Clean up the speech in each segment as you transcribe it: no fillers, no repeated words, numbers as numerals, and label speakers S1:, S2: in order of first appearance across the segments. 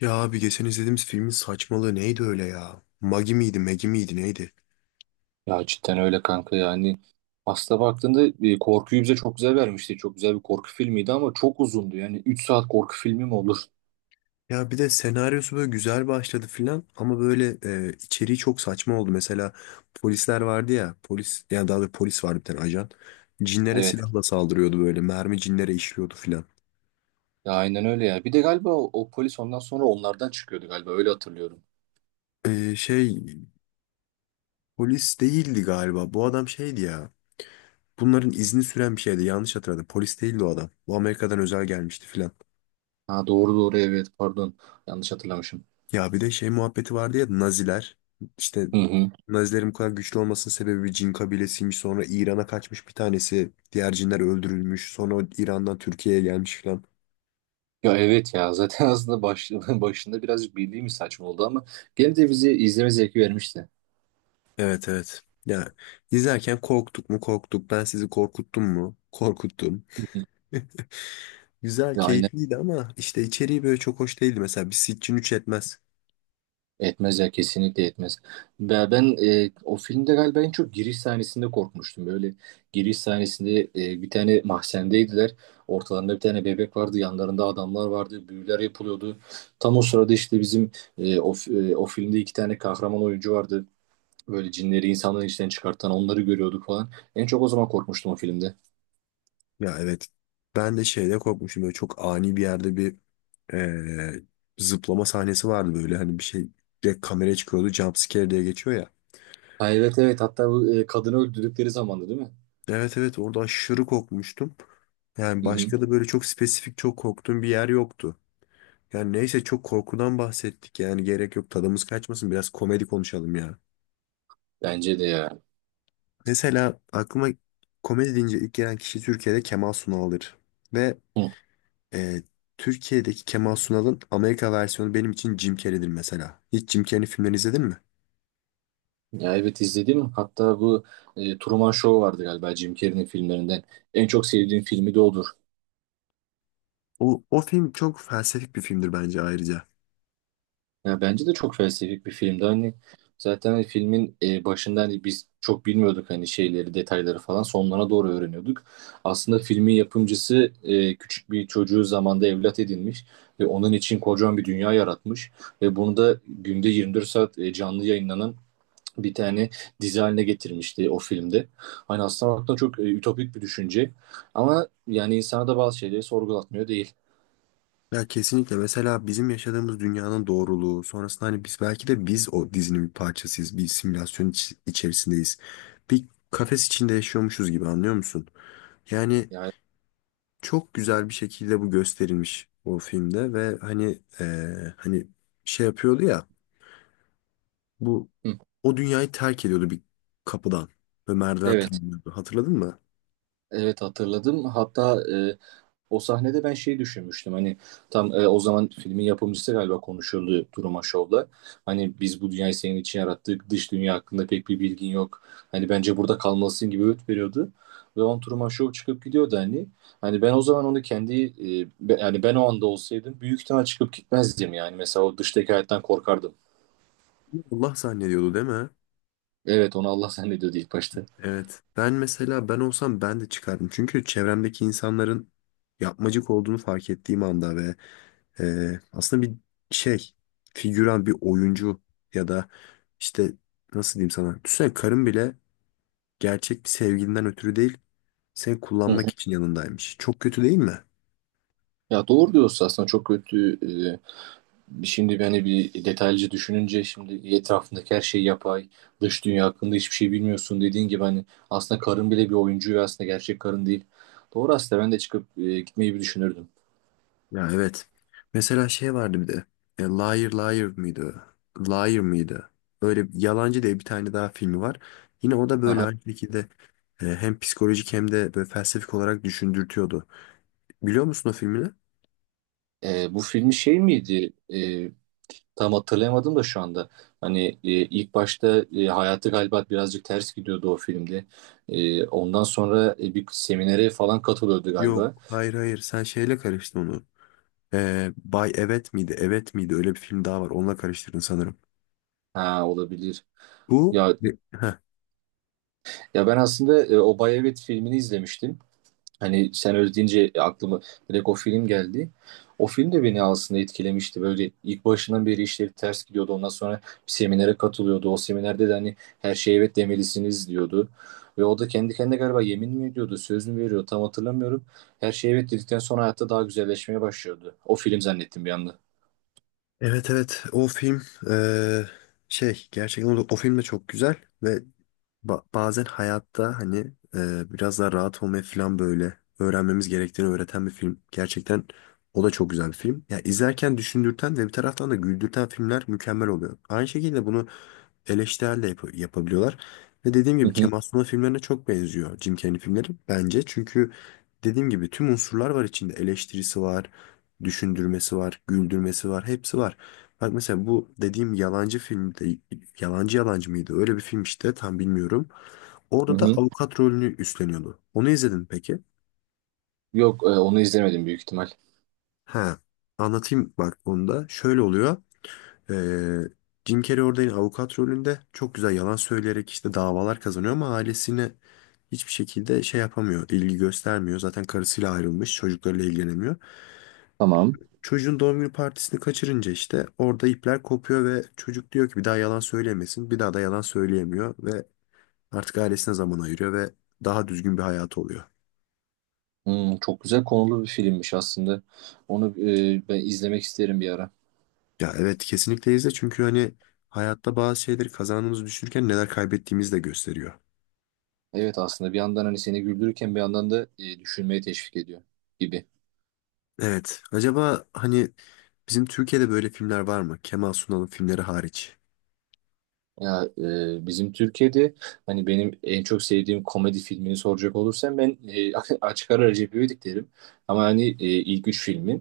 S1: Ya abi geçen izlediğimiz filmin saçmalığı neydi öyle ya? Magi miydi, Megi miydi neydi?
S2: Ya cidden öyle kanka yani. Aslında baktığında korkuyu bize çok güzel vermişti. Çok güzel bir korku filmiydi ama çok uzundu. Yani 3 saat korku filmi mi olur?
S1: Ya bir de senaryosu böyle güzel başladı filan ama böyle içeriği çok saçma oldu. Mesela polisler vardı ya, polis yani daha doğrusu polis vardı bir tane ajan. Cinlere
S2: Evet.
S1: silahla saldırıyordu böyle, mermi cinlere işliyordu filan.
S2: Ya aynen öyle ya. Bir de galiba o polis ondan sonra onlardan çıkıyordu galiba. Öyle hatırlıyorum.
S1: E, şey polis değildi galiba. Bu adam şeydi ya. Bunların izni süren bir şeydi. Yanlış hatırladım. Polis değildi o adam. Bu Amerika'dan özel gelmişti filan.
S2: Ha, doğru doğru, evet, pardon. Yanlış hatırlamışım.
S1: Ya bir de şey muhabbeti vardı ya Naziler işte
S2: Hı hı.
S1: Nazilerin bu kadar güçlü olmasının sebebi bir cin kabilesiymiş, sonra İran'a kaçmış bir tanesi, diğer cinler öldürülmüş, sonra o İran'dan Türkiye'ye gelmiş falan.
S2: Ya evet ya, zaten aslında başında birazcık bildiğimiz saçma oldu ama gene de bizi izleme zevki vermişti.
S1: Evet evet ya, izlerken korktuk mu korktuk, ben sizi korkuttum mu korkuttum.
S2: Hı hı.
S1: Güzel
S2: Ya aynen.
S1: keyifliydi ama işte içeriği böyle çok hoş değildi, mesela bir Sitchin 3 etmez.
S2: Etmez ya, kesinlikle etmez. Ben o filmde galiba en çok giriş sahnesinde korkmuştum. Böyle giriş sahnesinde bir tane mahzendeydiler. Ortalarında bir tane bebek vardı. Yanlarında adamlar vardı. Büyüler yapılıyordu. Tam o sırada işte bizim o filmde 2 tane kahraman oyuncu vardı. Böyle cinleri insanların içinden çıkartan onları görüyorduk falan. En çok o zaman korkmuştum o filmde.
S1: Ya evet, ben de şeyde korkmuşum böyle, çok ani bir yerde bir eee, zıplama sahnesi vardı, böyle hani bir şey direkt kameraya çıkıyordu, jumpscare diye geçiyor ya.
S2: Ha, evet evet, hatta bu kadını öldürdükleri zamandı, değil mi?
S1: Evet evet, orada aşırı korkmuştum. Yani
S2: Hı hı.
S1: başka da böyle çok spesifik çok korktuğum bir yer yoktu. Yani neyse, çok korkudan bahsettik yani, gerek yok, tadımız kaçmasın, biraz komedi konuşalım ya.
S2: Bence de ya.
S1: Mesela aklıma komedi deyince ilk gelen kişi Türkiye'de Kemal Sunal'dır. Ve
S2: Hı.
S1: eee, Türkiye'deki Kemal Sunal'ın Amerika versiyonu benim için Jim Carrey'dir mesela. Hiç Jim Carrey'in filmlerini izledin mi?
S2: Ya evet, izledim. Hatta bu Truman Show vardı galiba, Jim Carrey'nin filmlerinden. En çok sevdiğim filmi de odur.
S1: O, o film çok felsefik bir filmdir bence ayrıca.
S2: Ya bence de çok felsefik bir filmdi. Hani zaten hani filmin başında hani biz çok bilmiyorduk hani şeyleri, detayları falan. Sonlarına doğru öğreniyorduk. Aslında filmin yapımcısı küçük bir çocuğu zamanda evlat edinmiş ve onun için kocaman bir dünya yaratmış ve bunu da günde 24 saat canlı yayınlanan bir tane dizi haline getirmişti o filmde. Hani aslında baktığında çok ütopik bir düşünce ama yani insana da bazı şeyleri sorgulatmıyor değil.
S1: Ya kesinlikle, mesela bizim yaşadığımız dünyanın doğruluğu sonrasında hani biz belki de biz o dizinin bir parçasıyız. Bir simülasyon içerisindeyiz. Bir kafes içinde yaşıyormuşuz gibi, anlıyor musun? Yani
S2: Yani
S1: çok güzel bir şekilde bu gösterilmiş o filmde ve hani hani şey yapıyordu ya bu,
S2: hı,
S1: o dünyayı terk ediyordu bir kapıdan ve merdiven
S2: evet,
S1: tırmanıyordu. Hatırladın mı?
S2: evet hatırladım. Hatta o sahnede ben şey düşünmüştüm hani tam o zaman filmin yapımcısı galiba konuşuyordu Duruma Show'la. Hani biz bu dünyayı senin için yarattık. Dış dünya hakkında pek bir bilgin yok. Hani bence burada kalmalısın gibi öğüt veriyordu. Ve on Truman Show çıkıp gidiyordu hani. Hani ben o zaman onu kendi yani ben o anda olsaydım büyük ihtimal çıkıp gitmezdim yani. Mesela o dıştaki hayattan korkardım.
S1: Allah zannediyordu değil mi?
S2: Evet, onu Allah zannediyordu ilk başta.
S1: Evet. Ben mesela, ben olsam ben de çıkardım. Çünkü çevremdeki insanların yapmacık olduğunu fark ettiğim anda ve aslında bir şey, figüran bir oyuncu ya da işte nasıl diyeyim sana. Düşünsene, karın bile gerçek bir sevgilinden ötürü değil, seni
S2: Hı
S1: kullanmak
S2: hı.
S1: için yanındaymış. Çok kötü değil mi?
S2: Ya doğru diyorsun, aslında çok kötü. e, Şimdi beni bir detaylıca düşününce şimdi etrafındaki her şey yapay, dış dünya hakkında hiçbir şey bilmiyorsun, dediğin gibi hani aslında karın bile bir oyuncu ve aslında gerçek karın değil. Doğru, aslında ben de çıkıp gitmeyi bir düşünürdüm.
S1: Ya evet. Mesela şey vardı bir de. Liar Liar mıydı? Liar mıydı? Öyle Yalancı diye bir tane daha filmi var. Yine o da böyle
S2: Aha.
S1: aynı şekilde hem psikolojik hem de böyle felsefik olarak düşündürtüyordu. Biliyor musun o filmini?
S2: Bu filmi şey miydi? Tam hatırlayamadım da şu anda. Hani ilk başta hayatı galiba birazcık ters gidiyordu o filmde. Ondan sonra bir seminere falan katılıyordu
S1: Yok.
S2: galiba.
S1: Hayır hayır. Sen şeyle karıştın onu. Bay Evet miydi? Evet miydi? Öyle bir film daha var. Onunla karıştırdın sanırım.
S2: Ha, olabilir.
S1: Bu
S2: Ya,
S1: Heh.
S2: ya ben aslında Obay Evet filmini izlemiştim. Hani sen öyle deyince aklıma direkt o film geldi. O film de beni aslında etkilemişti. Böyle ilk başından beri işleri ters gidiyordu. Ondan sonra bir seminere katılıyordu. O seminerde de hani her şeye evet demelisiniz diyordu. Ve o da kendi kendine galiba yemin mi ediyordu, söz mü veriyor, tam hatırlamıyorum. Her şeye evet dedikten sonra hayatta daha güzelleşmeye başlıyordu. O film zannettim bir anda.
S1: Evet evet. O film e, gerçekten o, o film de çok güzel ve bazen hayatta hani biraz daha rahat olmayı falan böyle öğrenmemiz gerektiğini öğreten bir film. Gerçekten o da çok güzel bir film. Ya izlerken düşündürten ve bir taraftan da güldürten filmler mükemmel oluyor. Aynı şekilde bunu eleştirel de yapabiliyorlar. Ve dediğim
S2: Hı
S1: gibi
S2: hı,
S1: Kemal Sunal filmlerine çok benziyor Jim Carrey filmleri bence. Çünkü dediğim gibi tüm unsurlar var içinde. Eleştirisi var, düşündürmesi var, güldürmesi var, hepsi var. Bak mesela bu dediğim yalancı filmde, yalancı yalancı mıydı? Öyle bir film işte, tam bilmiyorum.
S2: hı
S1: Orada da
S2: hı.
S1: avukat rolünü üstleniyordu. Onu izledin mi peki?
S2: Yok, onu izlemedim büyük ihtimal.
S1: Ha, anlatayım bak onu da. Şöyle oluyor. Ee, Jim Carrey orada yine avukat rolünde çok güzel yalan söyleyerek işte davalar kazanıyor ama ailesine hiçbir şekilde şey yapamıyor, ilgi göstermiyor. Zaten karısıyla ayrılmış, çocuklarıyla ilgilenemiyor.
S2: Tamam.
S1: Çocuğun doğum günü partisini kaçırınca işte orada ipler kopuyor ve çocuk diyor ki bir daha yalan söylemesin. Bir daha da yalan söyleyemiyor ve artık ailesine zaman ayırıyor ve daha düzgün bir hayatı oluyor.
S2: Hmm, çok güzel konulu bir filmmiş aslında. Onu ben izlemek isterim bir ara.
S1: Ya evet, kesinlikle izle, çünkü hani hayatta bazı şeyleri kazandığımızı düşünürken neler kaybettiğimizi de gösteriyor.
S2: Evet, aslında bir yandan hani seni güldürürken bir yandan da düşünmeye teşvik ediyor gibi.
S1: Evet, acaba hani bizim Türkiye'de böyle filmler var mı? Kemal Sunal'ın filmleri hariç.
S2: Ya bizim Türkiye'de hani benim en çok sevdiğim komedi filmini soracak olursam ben açık ara Recep İvedik derim. Ama hani ilk 3 filmi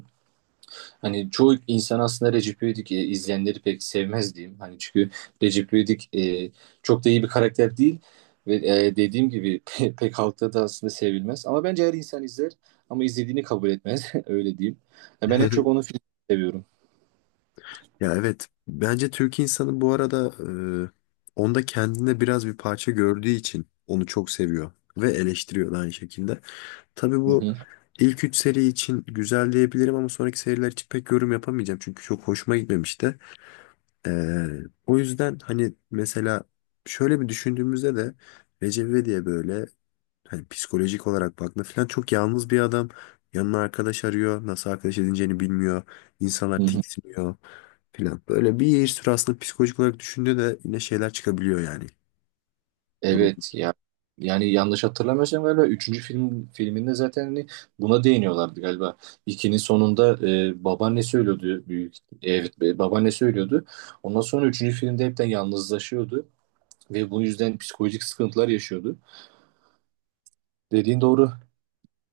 S2: hani çoğu insan aslında Recep İvedik izleyenleri pek sevmez diyeyim. Hani çünkü Recep İvedik çok da iyi bir karakter değil ve dediğim gibi pek halkta da aslında sevilmez. Ama bence her insan izler ama izlediğini kabul etmez öyle diyeyim. Ya ben en çok onun filmini seviyorum.
S1: Ya evet. Bence Türk insanı bu arada e, onda kendinde biraz bir parça gördüğü için onu çok seviyor ve eleştiriyor da aynı şekilde. Tabii
S2: Hı
S1: bu
S2: hı,
S1: ilk 3 seri için güzel diyebilirim ama sonraki seriler için pek yorum yapamayacağım. Çünkü çok hoşuma gitmemişti. Ee, o yüzden hani mesela şöyle bir düşündüğümüzde de Recep İvedik böyle, hani psikolojik olarak baktığında falan, çok yalnız bir adam. Yanına arkadaş arıyor. Nasıl arkadaş edineceğini bilmiyor.
S2: hı
S1: İnsanlar
S2: hı.
S1: tiksiniyor falan. Böyle bir sürü aslında psikolojik olarak düşündüğünde de yine şeyler çıkabiliyor yani durum.
S2: Evet ya, yani yanlış hatırlamıyorsam galiba üçüncü film filminde zaten hani buna değiniyorlardı galiba. İkinin sonunda babaannesi ölüyordu büyük, evet, babaannesi ölüyordu. Ondan sonra üçüncü filmde hepten yalnızlaşıyordu ve bu yüzden psikolojik sıkıntılar yaşıyordu. Dediğin doğru.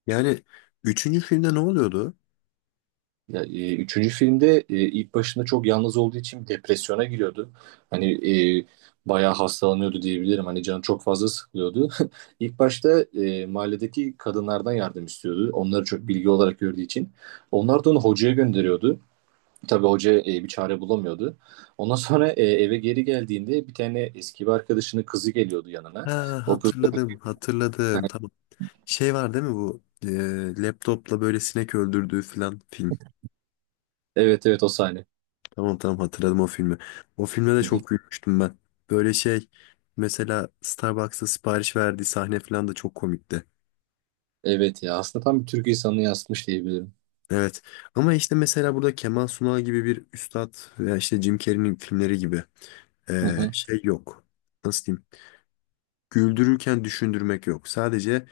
S1: Yani üçüncü filmde ne oluyordu?
S2: Ya, üçüncü filmde ilk başında çok yalnız olduğu için depresyona giriyordu. Hani e, bayağı hastalanıyordu diyebilirim. Hani canı çok fazla sıkılıyordu. İlk başta mahalledeki kadınlardan yardım istiyordu. Onları çok bilgi olarak gördüğü için. Onlar da onu hocaya gönderiyordu. Tabii hoca bir çare bulamıyordu. Ondan sonra eve geri geldiğinde bir tane eski bir arkadaşının kızı geliyordu yanına.
S1: Ha,
S2: O kız,
S1: hatırladım, hatırladım. Tamam. Şey var değil mi bu? Laptopla böyle sinek öldürdüğü falan film.
S2: evet evet, o sahne.
S1: Tamam tamam, hatırladım o filmi. O filme de
S2: Hı hı.
S1: çok gülmüştüm ben. Böyle şey, mesela Starbucks'ta sipariş verdiği sahne falan da çok komikti.
S2: Evet ya, aslında tam bir Türk insanını yansıtmış diyebilirim.
S1: Evet. Ama işte mesela burada Kemal Sunal gibi bir üstad veya işte Jim Carrey'nin filmleri gibi
S2: Hı hı.
S1: şey yok. Nasıl diyeyim? Güldürürken düşündürmek yok. Sadece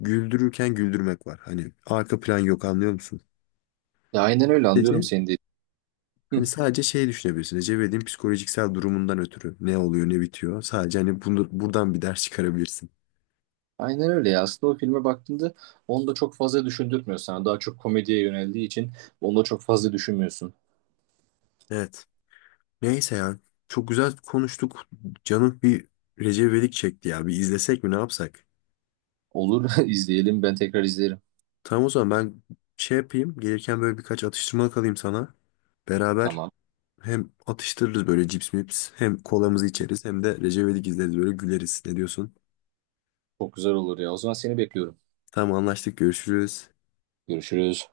S1: güldürürken güldürmek var. Hani arka plan yok, anlıyor musun?
S2: Ya aynen öyle, anlıyorum seni de.
S1: Hani sadece şey düşünebilirsin. Recep İvedik'in psikolojiksel durumundan ötürü ne oluyor ne bitiyor. Sadece hani bunu, buradan bir ders çıkarabilirsin.
S2: Aynen öyle ya. Aslında o filme baktığında onu da çok fazla düşündürtmüyor sana. Daha çok komediye yöneldiği için onu da çok fazla düşünmüyorsun.
S1: Evet. Neyse ya. Çok güzel konuştuk. Canım bir Recep İvedik çekti ya. Bir izlesek mi, ne yapsak?
S2: Olur, izleyelim, ben tekrar izlerim.
S1: Tamam o zaman, ben şey yapayım. Gelirken böyle birkaç atıştırmalık alayım sana. Beraber
S2: Tamam.
S1: hem atıştırırız böyle, cips mips. Hem kolamızı içeriz hem de Recep İvedik izleriz, böyle güleriz. Ne diyorsun?
S2: Çok güzel olur ya. O zaman seni bekliyorum.
S1: Tamam, anlaştık, görüşürüz.
S2: Görüşürüz.